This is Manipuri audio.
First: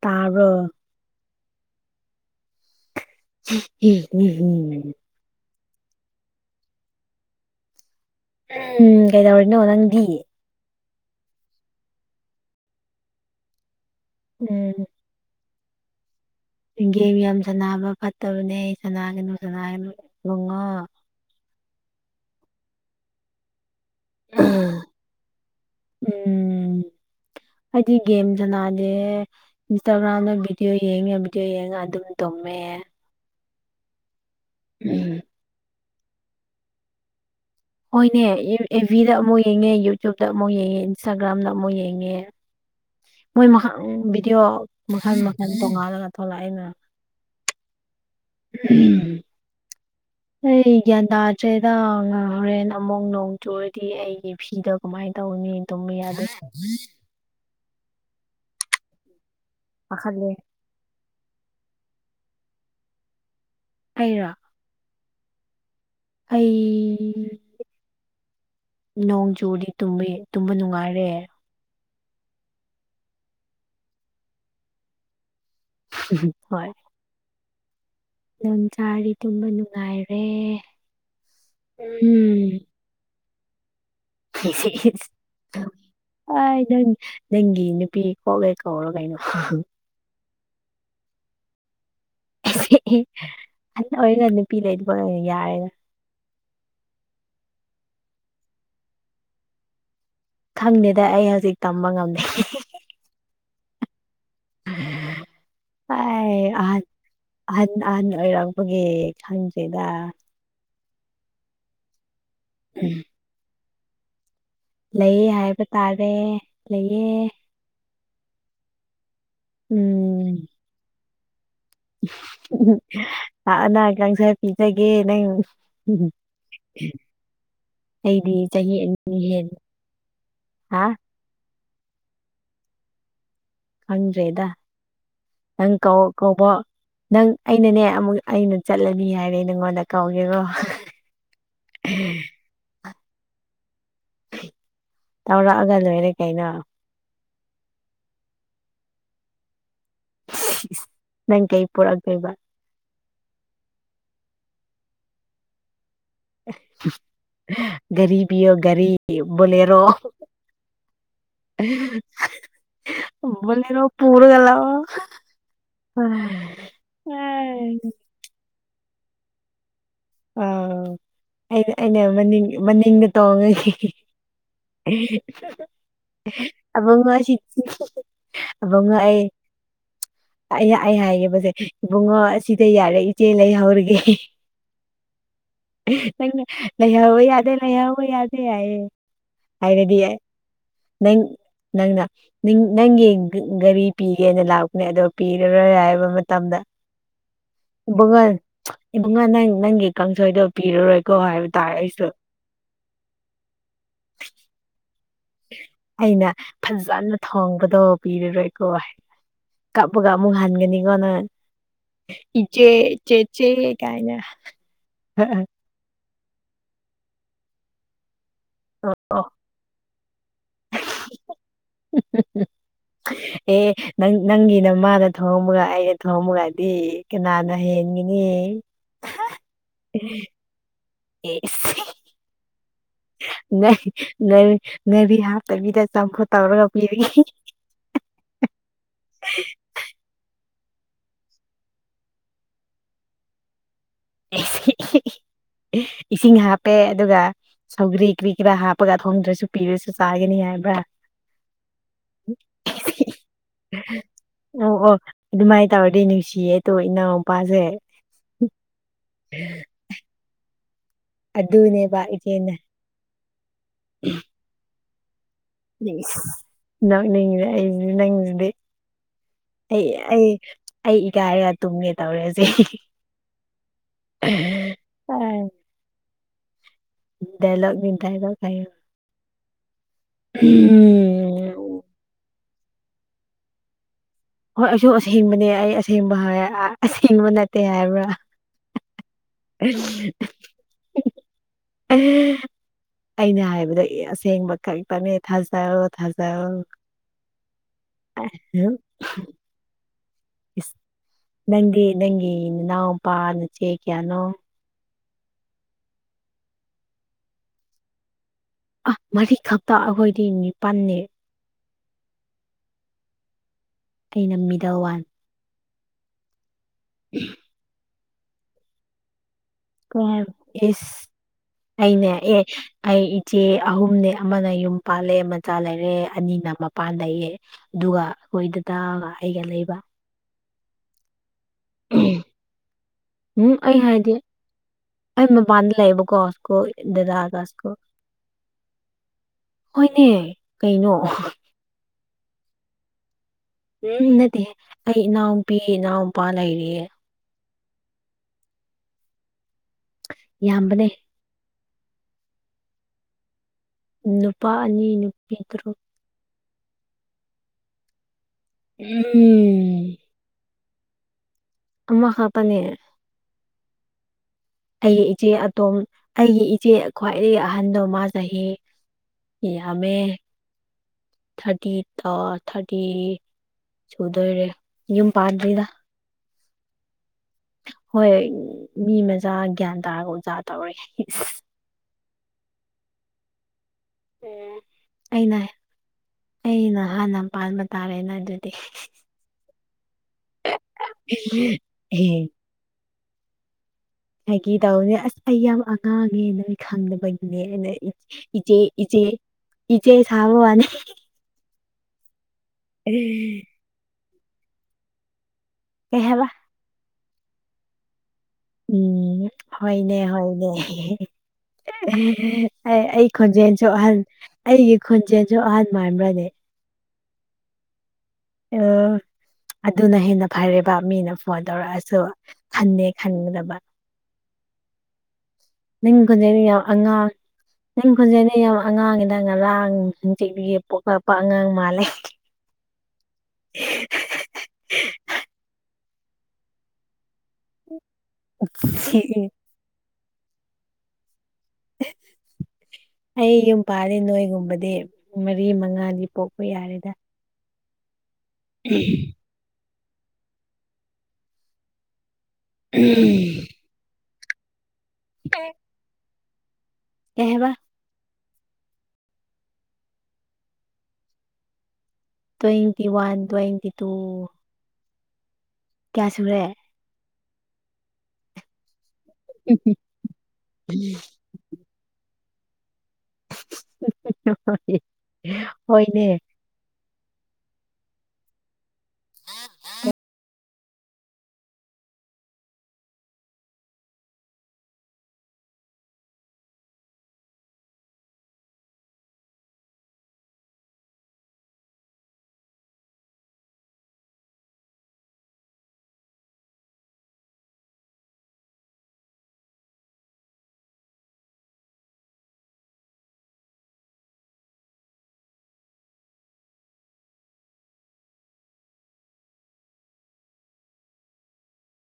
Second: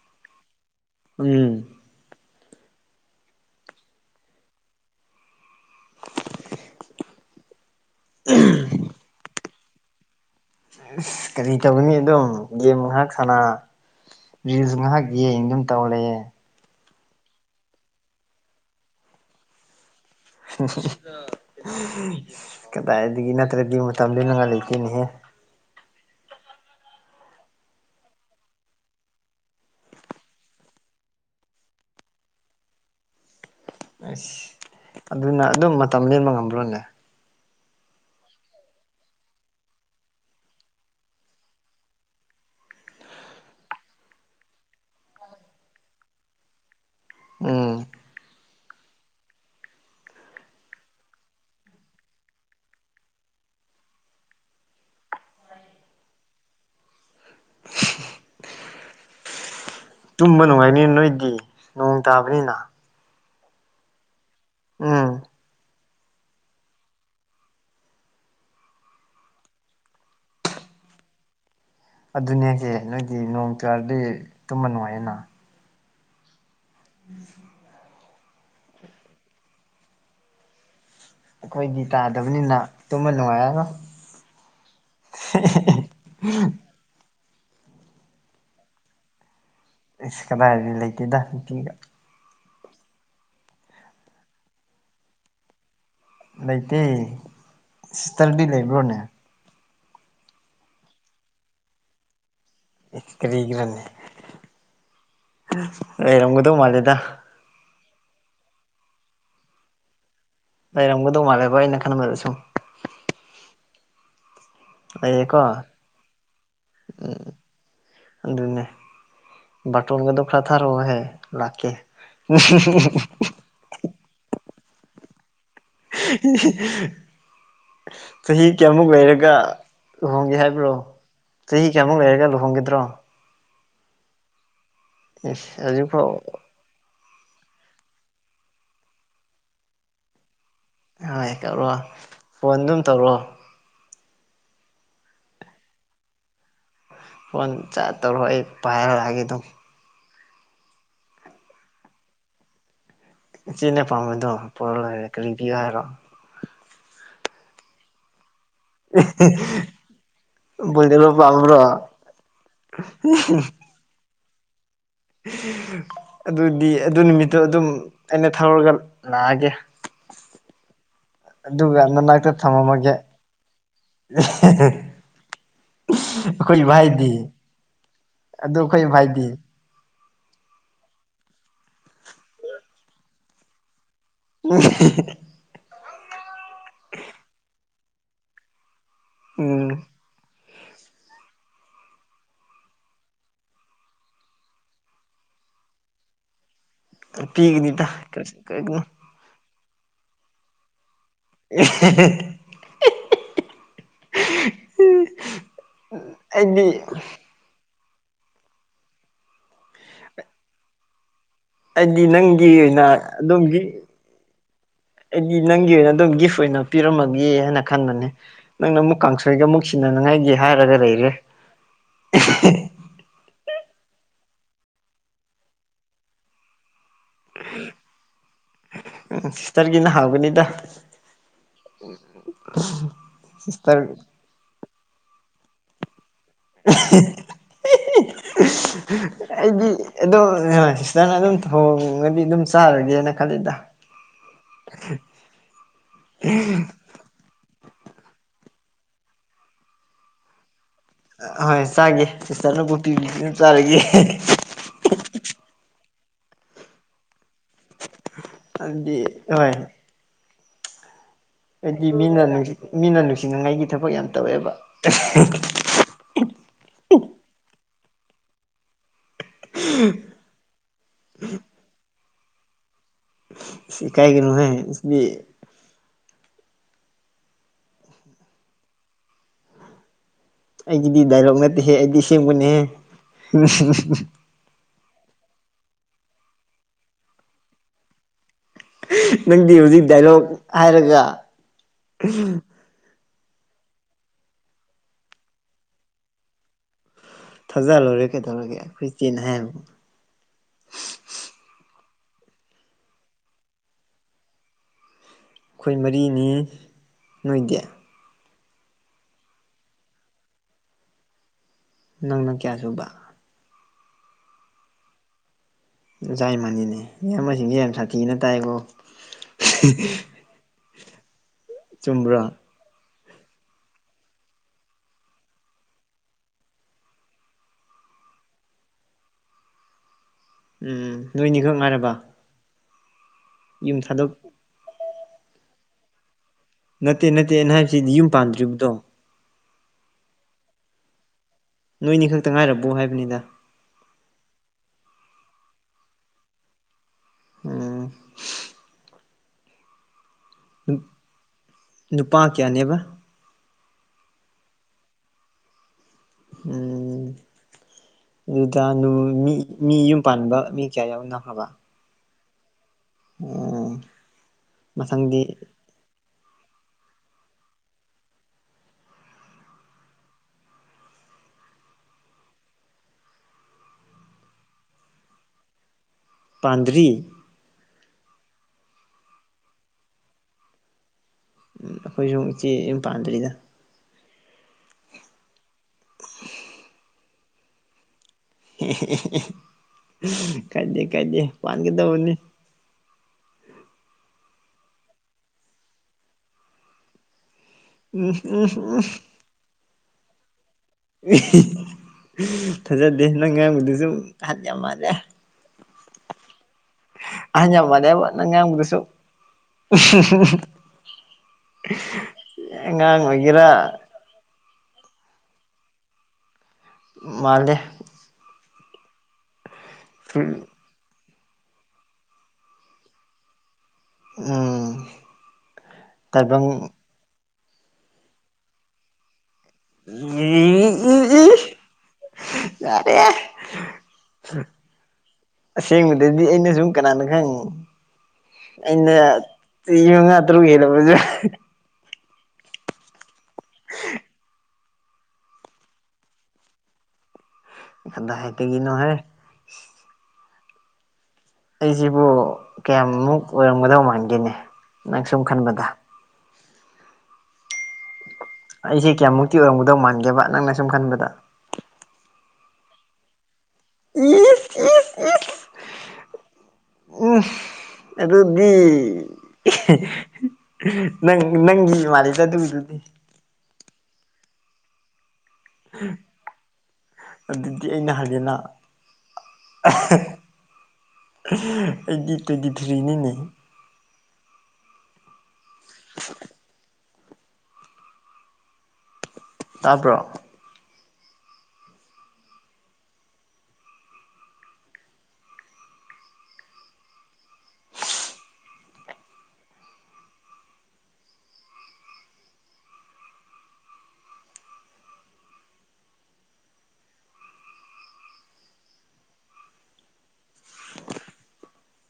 ꯇꯔꯣ ꯎꯝ [unintelligible] ꯎꯝ ꯀꯩꯗꯧꯔꯤꯅꯣ ꯅꯪꯗꯤ ꯀꯔꯤ ꯇꯧꯒꯅꯤ ꯑꯗꯨꯝ ꯒꯦꯝ ꯉꯥꯏꯍꯥꯛ ꯁꯥꯟꯅ ꯔꯤꯜꯁ ꯎꯝ ꯉꯥꯏꯍꯥꯛ ꯌꯦꯡ ꯑꯗꯨꯝ ꯇꯧ ꯂꯩꯛꯑꯦ ꯒꯦꯝ ꯌꯥꯝ ꯁꯅꯕ ꯐꯠꯇꯕꯅꯦ ꯁꯅꯥꯒꯅꯨ ꯁꯅꯥꯒꯅꯨ ꯀꯗꯥꯏꯗꯒꯤ ꯅꯠꯇ꯭ꯔꯗꯤ ꯃꯇꯝ ꯂꯟꯅꯉꯥꯏ ꯂꯩꯇꯦꯅꯦꯍꯦ ꯎꯝ ꯑꯩꯗꯤ ꯒꯦꯝ ꯁꯅꯥꯅꯦ ꯏꯟꯁꯇꯥꯒ꯭ꯔꯥꯝꯗ ꯚꯗꯤꯑꯣ ꯌꯦꯡꯉ ꯚꯤꯗꯤꯑꯣ ꯌꯦꯡꯉ ꯑꯗꯨꯝ ꯇꯨꯝꯃꯦ ꯑꯁ ꯑꯗꯨꯅ ꯑꯗꯨꯝ ꯃꯇꯝ ꯂꯦꯟꯕ ꯉꯝꯕ꯭ꯔꯣꯅꯦ ꯍꯣꯏꯅꯦ ꯏꯚꯤꯗ ꯑꯃꯨꯛ ꯌꯦꯡꯉꯦ ꯌꯨꯇ꯭ꯌꯨꯕꯇ ꯑꯃꯨꯛ ꯌꯦꯡꯉꯦ ꯏꯟꯁꯇꯥꯒ꯭ꯔꯥꯝꯗ ꯑꯃꯨꯛ ꯌꯦꯡꯉꯦ ꯃꯣꯏ ꯃꯈꯜ ꯚꯤꯗꯤꯑꯣ ꯃꯈꯜ ꯃꯈꯜ ꯇꯣꯡꯉꯥꯜꯂꯒ ꯊꯣꯛꯂꯛꯏꯅ ꯎꯝ ꯎꯝ ꯑꯩ ꯒ꯭ꯌꯥꯟ ꯇꯥꯗ꯭ꯔꯦꯗ ꯍꯣꯔꯦꯟ ꯑꯃꯨꯛ ꯅꯣꯡ ꯆꯨꯔꯗꯤ ꯑꯩꯒꯤ ꯐꯤꯗ ꯀꯃꯥꯏꯅ ꯇꯧꯅꯤ ꯇꯨꯝꯃꯤꯗ ꯄꯥꯈꯠꯂꯦ ꯇꯨꯝꯕ ꯅꯨꯡꯉꯥꯏꯅꯤ ꯅꯣꯏꯗꯤ ꯅꯣꯡ ꯇꯥꯕꯅꯤꯅ ꯑꯩꯔꯣ ꯎꯝ ꯑꯩ ꯅꯣꯡ ꯆꯨꯗꯤ ꯇꯨꯝꯕ ꯅꯨꯡꯉꯥꯏꯔꯦ ꯑꯗꯨꯅꯦꯁꯦ ꯅꯣꯏꯗꯤ ꯅꯣꯡ ꯇꯨꯥꯔꯗꯤ ꯇꯨꯝꯃ ꯅꯨꯡꯉꯥꯏꯌꯦꯅ ꯍꯣꯏ [unintelligible] ꯅꯣꯡ ꯇꯥꯔꯥꯗꯤ ꯇꯨꯝꯕ ꯅꯨꯡꯉꯥꯏꯔꯦ ꯑꯩꯈꯣꯏꯗꯤ ꯇꯥꯗꯕꯅꯤꯅ ꯎꯝ ꯇꯨꯝꯃ ꯅꯨꯡꯉꯥꯏꯔꯅ ꯑꯩ ꯅꯪ ꯅꯪꯒꯤ ꯅꯨꯄꯤ ꯀꯣꯛꯂꯦ ꯀꯧꯔꯣ ꯀꯩꯅꯣ ꯑꯩꯁ ꯀꯗꯥꯏꯗꯤ ꯂꯩꯇꯦꯗ ꯅꯨꯇꯤꯒ ꯑꯣꯏꯅ ꯅꯨꯄꯤ ꯂꯩ ꯌꯥꯔꯦꯅ ꯂꯩꯇꯦ ꯁꯤꯁ ꯅꯥꯪꯗꯤ ꯂꯩꯕ꯭ꯔꯣꯅꯦ ꯈꯪꯗꯦꯗ ꯑꯩ ꯍꯧꯖꯤꯛ ꯇꯝꯕ ꯉꯝꯗꯦ ꯀꯔꯤꯍꯤꯔꯣꯕꯅꯦ ꯑꯥꯏ ꯂꯩꯔꯝꯒꯗꯧ ꯑꯍꯟ ꯃꯥꯜꯂꯦꯗ ꯑꯍꯟ ꯑꯍꯟ ꯑꯣꯏꯔꯛꯄꯒꯤ ꯈꯪꯗ꯭ꯦꯗ ꯂꯩꯔꯝꯒꯗꯧ ꯃꯥꯜꯂꯦꯕ ꯑꯩꯅ ꯈꯟꯕꯗ ꯁꯨꯝ ꯎꯝ ꯂꯩꯌꯦ ꯂꯩꯌꯦꯀꯣ ꯍꯥꯏꯕ ꯇꯥꯔꯦ ꯂꯩꯌꯦ ꯑꯗꯨꯅꯦ ꯕꯥꯇꯣꯜꯒꯗ ꯈꯔꯥ ꯊꯥꯔꯣꯍꯦ ꯂꯥꯛꯀꯦ ꯑꯅꯥ ꯀꯁꯥꯏ ꯄꯤꯖꯒꯦ ꯅꯪ [inaudible] ꯑꯩꯗꯤ ꯆꯍꯤ ꯀꯌꯥꯃꯨꯛ ꯑꯅꯤ ꯂꯩꯔꯒ ꯍꯦꯟ ꯂꯨꯍꯣꯡꯒꯦ ꯍꯥꯏꯕ꯭ꯔꯣ ꯍꯥ ꯆꯍꯤ ꯀꯌꯥꯃꯨꯛ ꯂꯩꯔꯒ ꯂꯨꯍꯣꯡꯒꯗ꯭ꯔꯣ ꯈꯪꯗ꯭ꯔꯦꯗ ꯏꯁ ꯅꯪ ꯀ ꯍꯧꯖꯤꯛꯐꯥꯎ ꯀꯧꯕ ꯅꯪ ꯑꯩꯅꯅꯦ ꯑꯃꯨꯛ ꯑꯩꯅ ꯆꯠꯂꯅꯤ ꯍꯥꯏꯔꯦ ꯅꯪꯉꯣꯟꯗ ꯀꯧꯒꯦꯀꯣ ꯍꯣꯏ ꯀꯧꯔꯛ ꯑꯣ ꯐꯣꯟ ꯑꯗꯨꯝ ꯇꯧꯔꯑꯣ ꯇꯧꯔꯛꯑꯒ ꯂꯣꯏꯔꯦ ꯀꯩꯅꯣ ꯐꯣꯟ ꯆꯥꯔ ꯇꯧꯔꯣ ꯑꯩ ꯄꯥꯏꯔꯜꯂꯛꯑꯒꯦ ꯑꯗꯨꯝ ꯅꯪ ꯀꯩ ꯄꯨꯔꯛ ꯇꯣꯏꯕ ꯏꯆꯦꯟꯅ ꯄꯥꯝꯝꯕꯗꯣ ꯄꯨꯔꯛꯣꯀꯂꯣꯏꯔꯦ ꯛꯔꯤꯄꯤꯌꯨ ꯍꯥꯏꯔꯣ ꯒꯥꯔꯤ ꯄꯤꯌꯣ ꯒꯥꯔꯤ ꯕꯣꯂꯦꯔꯣ ꯕꯣꯔꯦꯂꯣ ꯄꯥꯝꯕꯔꯣ ꯄꯨꯔꯒꯥ ꯂꯛ ꯑꯣ ꯑꯗꯨꯗꯤ ꯑꯗꯨ ꯅꯨꯃꯤꯠꯇꯣ ꯑꯗꯨꯝ ꯑꯩꯅ ꯊꯧꯔꯒ ꯂꯥꯛꯑꯒꯦ ꯎꯝ ꯑ ꯑꯗꯨꯒ ꯑꯩꯅ ꯅꯅꯥꯛꯇ ꯃꯅꯤꯡ ꯊꯝꯃꯝꯃꯒꯦ ꯃꯅꯤꯡꯗ ꯇꯣꯡꯉꯁꯤ ꯑꯩꯈꯣꯏ ꯑꯕꯨꯉꯣ ꯚꯥꯏꯗꯤ ꯁꯤꯗꯤ ꯑꯗꯨ ꯑꯩꯈꯣꯏ ꯑꯕꯨꯡꯑꯣ ꯑꯩ ꯚꯥꯏꯗꯤ ꯑꯩ ꯑꯩ ꯍꯥꯒꯦꯕꯁꯦ ꯏꯕꯨꯡꯉꯣ ꯑꯁꯤꯗ ꯌꯥꯔꯦ ꯏꯆꯦ ꯂꯩꯍꯧꯔꯒꯦ ꯎ ꯅꯪ ꯂꯩꯍꯕ ꯌꯥꯗꯦ ꯂꯩꯍꯕ ꯌꯥꯗꯦ ꯌꯥꯏꯌꯦ ꯎꯝ ꯍꯥꯏꯔꯗꯤ ꯅꯪ ꯅꯪꯅ ꯅꯪꯒꯤ ꯒꯥꯔꯤ ꯄꯤꯒꯦꯅ ꯂꯥꯛꯄꯅꯦ ꯑꯗꯣ ꯄꯤꯔꯔꯣꯏ ꯍꯥꯏꯕ ꯃꯇꯝꯗ ꯄꯤꯒꯅꯤꯇ ꯀ ꯀꯅ ꯕꯨꯉꯣ ꯅꯪ ꯅꯪꯒꯤ ꯀꯥꯡꯁꯣꯏꯗꯣ ꯄꯤꯔꯔꯣꯏꯀꯣ ꯍꯥꯏꯕ ꯇꯥꯔꯦ ꯑꯩꯁꯨ ꯑꯩꯅ ꯑꯩꯗꯤ ꯐꯖꯅ ꯊꯣꯡꯕꯗꯣ ꯄꯤꯔꯔꯣꯏꯀꯣ ꯍꯥꯌꯅꯥ ꯀꯞꯄꯒ ꯍꯟꯒꯅꯤꯀ ꯅꯪ ꯑꯩꯗꯤ ꯅꯪꯒꯤ ꯏꯆꯦ ꯑꯣꯏꯅ ꯆꯦꯆꯦ ꯑꯗꯣꯝꯒꯤ ꯀꯥꯏꯅ ꯑꯩꯗꯤ ꯅꯪꯒꯤ ꯑꯗꯨꯝ ꯒꯤꯐ ꯑꯣꯏꯅ ꯄꯤꯔꯝꯃꯒꯦ ꯍꯥꯏꯅ ꯈꯟꯕꯅꯦ ꯅꯪꯅ ꯑꯃꯨꯛ ꯑꯣ ꯀꯥꯡꯁꯣꯏꯒ ꯑꯃꯨꯛ ꯁꯤꯟꯅꯅꯉꯥꯏꯒꯤ ꯍꯥꯏꯔꯒ ꯂꯩꯔꯦ ꯎ ꯑꯦ ꯅꯪ ꯅꯪꯒꯤ ꯅꯃꯥꯅ ꯊꯣꯡꯉꯝꯃꯒ ꯑꯩꯅ ꯊꯣꯡꯝꯃꯒꯗꯤ ꯀꯅꯥꯅ ꯍꯦꯟꯒꯤꯅꯤ ꯎꯝ ꯁꯤꯁꯇꯔꯒꯤꯅ ꯍꯥꯡꯒꯅꯤꯗ ꯅ ꯅ ꯅꯕꯤ ꯍꯥ ꯇꯗ ꯆ ꯑꯩꯗꯤ ꯑꯗꯨꯝ ꯁꯤꯁꯇꯔꯅ ꯑꯗꯨꯝ ꯊꯣꯡꯉꯗꯤ ꯑꯗꯨꯝ ꯆꯥꯔꯒꯦꯅ ꯈꯜꯂꯤꯗ ꯏꯁꯤꯡ ꯍꯥꯞꯄꯦ ꯑꯗꯨꯒ ꯁꯧꯒ꯭ꯔꯤ ꯀ꯭ꯔꯤ ꯀꯔꯥ ꯍꯥꯞꯄꯒ ꯊꯣꯡꯗ꯭ꯔꯁꯨ ꯄꯤꯔꯁꯨ ꯆꯥꯒꯅꯤ ꯍꯥꯏꯕ꯭ꯔꯥ? ꯑ ꯍꯣꯏ ꯆꯥꯒꯦ ꯁꯤꯁꯇꯔꯅꯕꯨ ꯄ [unintelligible] ꯆꯥꯔꯒꯦ ꯑꯣ ꯑꯣ ꯑꯗꯨꯃꯥꯏꯅ ꯇꯧꯔꯗꯤ ꯅꯨꯡꯁꯤꯌꯦꯗꯣ ꯏꯅꯥꯎꯄꯥꯁꯦ꯫ ꯑꯗꯨꯗꯤ ꯑꯣꯏ꯫ ꯑꯩꯗꯤ ꯑꯗꯨꯅꯦꯕ ꯏꯆꯦꯅ ꯃꯤꯅ-ꯃꯤꯅ ꯅꯨꯡꯁꯤꯅꯤꯡꯉꯥꯏꯒꯤ ꯊꯕꯛ ꯌꯥꯝ ꯇꯧꯋꯦꯕ꯫ ꯪꯏꯖ ꯅꯣꯛꯅꯤꯡꯒ꯭ꯔꯦ ꯑꯩꯖꯤ-ꯅꯪꯖꯤꯗꯤ꯫ ꯑꯩ-ꯑꯩ-ꯑꯩ ꯏꯀꯥꯏꯔꯒ ꯇꯨꯝꯒꯦ ꯇꯧꯔꯦꯁꯤ꯫ ꯏꯖ ꯏꯀꯥꯏꯒꯅꯨꯍꯦ [unintelligible] ꯗꯥꯏꯂꯛ ꯅꯤ ꯗꯥꯏꯂꯣꯛ ꯍꯥꯏꯌꯨ꯫ ꯑꯩꯒꯤꯗꯤ ꯗꯥꯏꯔꯣꯛ ꯅꯠꯇꯦꯍꯦ ꯎꯝ ꯑꯩꯗꯤ ꯑꯁꯦꯡꯕꯅꯦꯍꯦ꯫ ꯍꯣꯏ ꯑꯩꯁꯨ ꯑꯁꯦꯡꯕꯅꯦ ꯑꯩ ꯑꯁꯦꯡꯕ ꯍꯥꯏ ꯑꯁꯦꯡꯕ ꯅꯠꯇꯦ ꯍꯥꯏꯕ꯭ꯔꯥ꯫ ꯅꯪꯗꯤ ꯍꯧꯖꯤꯛ ꯗꯥꯏꯂꯣꯛ ꯍꯥꯏꯔꯒ ꯑꯩꯅ ꯍꯥꯏꯕꯗ ꯑꯁꯦꯡꯕ ꯈꯛꯇꯅꯦ ꯊꯥꯖꯔꯣ-ꯊꯥꯖꯔꯣ ꯊꯖꯔ ꯂꯣꯏꯔꯦ ꯀꯩꯗꯧꯔꯒꯦ ꯑꯩꯈꯣꯏ ꯆꯦꯅ ꯍꯥꯏꯌꯦꯕꯨ꯫ ꯏꯁ ꯅꯪꯗꯤ ꯅꯪꯒꯤ ꯅꯅꯥꯎꯄꯥꯥ ꯅꯆꯦ ꯀꯌꯥꯅꯣ? ꯑꯩꯈꯣꯏ ꯃꯔꯤꯅꯤ ꯅꯣꯏꯗꯤ꯫ ꯑ ꯃꯔꯤ ꯈꯛꯇ ꯑꯩꯈꯣꯏꯗꯤ ꯅꯤꯄꯜꯅꯦ꯫ ꯅꯪꯅ ꯀꯌꯥ ꯁꯨꯕ꯫ ꯑꯩꯅ ꯃꯤꯗꯜ ꯋꯥꯟ꯫ ꯑꯣꯖꯥ ꯏꯃꯅꯤꯅꯦ ꯏꯌꯥꯝꯕꯁꯤꯡꯁꯦ ꯌꯥꯝ ꯁꯥꯊꯤꯅ ꯇꯥꯏꯀꯣ? [unintelligible] ꯏꯁ ꯑꯩꯅꯦ ꯆꯨꯝꯕ꯭ꯔꯣ ꯑꯦ ꯑꯩ ꯏꯆꯦ ꯑꯍꯨꯝꯅꯦ ꯑꯃꯅ ꯌꯨꯝ ꯄꯥꯜꯂꯦ ꯃꯆꯥ ꯂꯩꯔꯦ, ꯑꯅꯤꯅ ꯃꯄꯥꯟ ꯂꯩꯌꯦ꯫ ꯑꯗꯨꯒ ꯑꯩꯈꯣꯏ ꯗꯥꯗꯒ ꯑꯩꯒ ꯂꯩꯕ ꯎꯝ ꯅꯣꯏꯅꯤꯈꯛ ꯉꯥꯏꯔꯕ? ꯎꯝ ꯑꯩ ꯌꯨꯝ ꯊꯥꯗꯣꯛ ꯍꯥꯏꯗꯤ ꯑꯩ ꯃꯄꯥꯟꯗ ꯂꯩꯌꯦꯕꯀꯣ꯫ ꯀꯣ ꯅꯠꯇꯦ ꯗꯗꯥ ꯅꯠꯇꯦ ꯑꯩꯅ ꯑꯀꯥꯁ ꯀꯣ ꯍꯥꯏꯕꯁꯤꯗꯤ ꯌꯨꯝ ꯄꯥꯟꯗ꯭ꯔꯤꯕꯗꯣ ꯍꯣꯏꯅꯦ ꯀꯩꯅꯣ꯫ ꯅꯣꯏꯅꯤ ꯈꯛꯇ ꯉꯥꯏꯔꯕꯣ ꯍꯥꯏꯕꯅꯤꯗ꯫ ꯎꯝ ꯅꯠꯇꯦ ꯑꯩ ꯏꯅꯥꯎꯅꯨꯄꯤ ꯏꯅꯥꯎꯄꯥ ꯂꯩꯔꯤꯌꯦ꯫ ꯎꯝ ꯌꯥꯝꯕꯅꯦ꯫ ꯅꯨꯄꯥ ꯀꯌꯥꯅꯦꯕ? ꯅꯨꯄꯥ ꯑꯅꯤ ꯅꯨꯄꯤ ꯇꯔꯨꯛ꯫ ꯎꯝ [inaudible] ꯄꯥꯟꯕ ꯃꯤ ꯀꯌꯥ ꯌꯥꯎꯅꯈ꯭ꯔꯕ? ꯑꯃ ꯈꯛꯇꯅꯦ ꯎꯝ ꯑꯩ ꯏꯆꯦ ꯃꯊꯪꯗꯤ ꯑꯇꯣꯝ ꯑꯩꯒꯤ ꯏꯆꯦ ꯈ꯭ꯋꯥꯏꯗꯒꯤ ꯑꯍꯟꯕꯗꯣ ꯃ-ꯆꯍꯤ ꯌꯥꯝꯃꯦ꯫ ꯊꯥꯔꯇꯤ ꯇ ꯊꯥꯔꯇꯤ ꯁꯨꯗꯣꯏꯔꯦ ꯌꯨꯝ ꯄꯥꯟꯗ꯭ꯔꯤꯗ꯫ ꯄꯥꯟꯗꯔꯤ? ꯍꯣꯏ ꯃꯤ ꯃꯆꯥ ꯒ꯭ꯌꯥꯟ ꯇꯥꯔꯒ ꯑꯣꯖꯥ ꯇꯧꯔꯦ ꯏꯖ꯫ ꯎꯝ ꯑꯩꯈꯣꯏꯁꯨ ꯏꯆꯦ ꯌꯨꯝ ꯄꯥꯟꯗ꯭ꯔꯤꯗ꯫ ꯑꯩꯅ-ꯑꯩꯅ ꯍꯥꯟꯅ ꯄꯥꯟꯕ ꯇꯥꯔꯦꯅ ꯑꯗꯨꯗꯤ꯫ ꯀꯥꯏꯗꯦ-ꯀꯥꯏꯗꯦ ꯑꯦ ꯄꯥꯟꯒꯗꯧꯕꯅꯤ꯫ ꯐꯥꯒꯤ ꯇꯧꯅꯦ ꯑꯁ ꯑꯩ ꯌꯥꯝ ꯑꯉꯥꯡꯅꯦ ꯅꯣꯏ ꯈꯪꯗꯅꯕꯒꯤꯅꯦ ꯑꯩꯅ ꯏꯆꯦ-ꯏꯖꯦ-ꯏꯆꯦ ꯁꯕꯋꯥꯅꯤ꯫ ꯐꯖꯗꯦ ꯅꯪ ꯀꯩ ꯉꯥꯡꯕꯗꯨ ꯁꯨꯝ ꯑꯍꯜ ꯌꯥꯝ ꯃꯥꯜꯂꯦ꯫ ꯀꯩ-ꯍꯥꯏꯕ꯫ ꯑꯍꯜ ꯌꯥꯝ ꯃꯥꯜꯂꯦ ꯍꯥꯏꯕ ꯅꯪ ꯉꯥꯡꯕꯗꯨꯁꯨ꯫ ꯍꯣꯏꯅꯦ-ꯍꯣꯏꯅꯦ꯫ ꯑꯩ ꯑꯩ ꯑꯉꯥꯡ ꯑꯣꯏꯒꯦꯔꯥ ꯈꯣꯟꯖꯦꯟꯁꯨ ꯑꯍꯟ ꯑꯩꯒꯤ ꯈꯣꯟꯖꯦꯟꯁꯨ ꯑꯍꯟ ꯃꯥꯟꯕ꯭ꯔꯅꯦ ꯃꯥꯥꯟꯗꯦ ꯑ ꯑꯗꯨꯅ ꯍꯦꯟꯅ ꯐꯔꯦꯕ ꯄꯥ ꯃꯤꯅ ꯐꯣꯟ ꯇꯧꯔꯛꯑꯁꯨ ꯈꯟꯅꯦ ꯈꯟꯒꯗꯕ ꯎꯝ ꯅꯤꯡ ꯈꯨꯟꯖꯔꯤ ꯇꯥꯏꯕꯪ ꯌꯥꯃ ꯑꯉꯥꯡ ꯅꯤꯡ ꯈꯨꯟꯖꯗꯦ ꯌꯥꯃ ꯑꯉꯥꯡꯒꯤꯗ ꯉꯔꯥꯡ ꯎꯝ ꯅꯨꯡꯇꯤꯕꯤꯒꯤ ꯄꯣꯛ ꯂꯀꯄꯥ ꯑꯉꯥꯡ ꯃꯥꯜꯂꯦ ꯑꯦ ꯑꯁꯦꯡꯕꯗꯗꯤ ꯑꯩꯅ ꯁꯨꯝ ꯀꯅꯥꯅ ꯈꯪꯉꯤ ꯑꯩꯅ ꯆꯍꯤ ꯃꯉꯥ ꯇꯔꯨꯛ ꯍꯦꯜꯂꯕꯁꯦ ꯑꯩ ꯌꯨꯝ ꯄꯥꯜꯂꯤ ꯅꯣꯏꯒꯨꯝꯕꯗꯤ ꯃꯔꯤ ꯃꯉꯥꯗꯤ ꯄꯣꯛꯄ ꯌꯥꯔꯦꯗ ꯢꯊꯟꯗ ꯍꯥꯏ ꯀꯩꯒꯤꯅꯣꯍꯦ ꯑꯩꯁꯤꯕꯨ ꯀꯌꯥꯝꯃꯨꯛ ꯑꯣꯏꯔꯝꯒꯗꯧ ꯃꯥꯟꯒꯦꯅꯦ ꯅꯪ ꯁꯨꯝ ꯈꯟꯕꯗ ꯀꯩꯍꯥꯏꯕ ꯑꯩꯁꯦ ꯀꯌꯥꯃꯨꯛꯇꯤ ꯑꯣꯏꯔꯝꯒꯗꯧ ꯃꯥꯟꯒꯦꯕ ꯅꯪꯅ ꯁꯨꯝ ꯈꯟꯕꯗ ꯇ꯭ꯋꯦꯟꯇꯤ ꯋꯥꯟ ꯇ꯭ꯋꯦꯟꯇꯤ ꯇꯨ ꯏꯁ ꯏꯁ ꯀꯌꯥꯁꯨꯨꯔꯦ ꯎꯝ ꯑꯗꯨꯗꯤ ꯅꯪ ꯅꯪꯒꯤ ꯃꯥꯜꯂꯤꯗ ꯑꯗꯨꯗꯨꯗꯤ ꯍꯣꯏꯅꯦ ꯑꯗꯨꯗꯤ ꯑꯩꯅ ꯍꯥꯏꯒꯦꯅ ꯑꯩꯗꯤ ꯇꯣꯏꯟꯇꯤꯊꯔ꯭ꯤꯅꯤꯅꯦ [inaudible] ꯇꯥꯕ꯭ꯔꯣ [inaudible]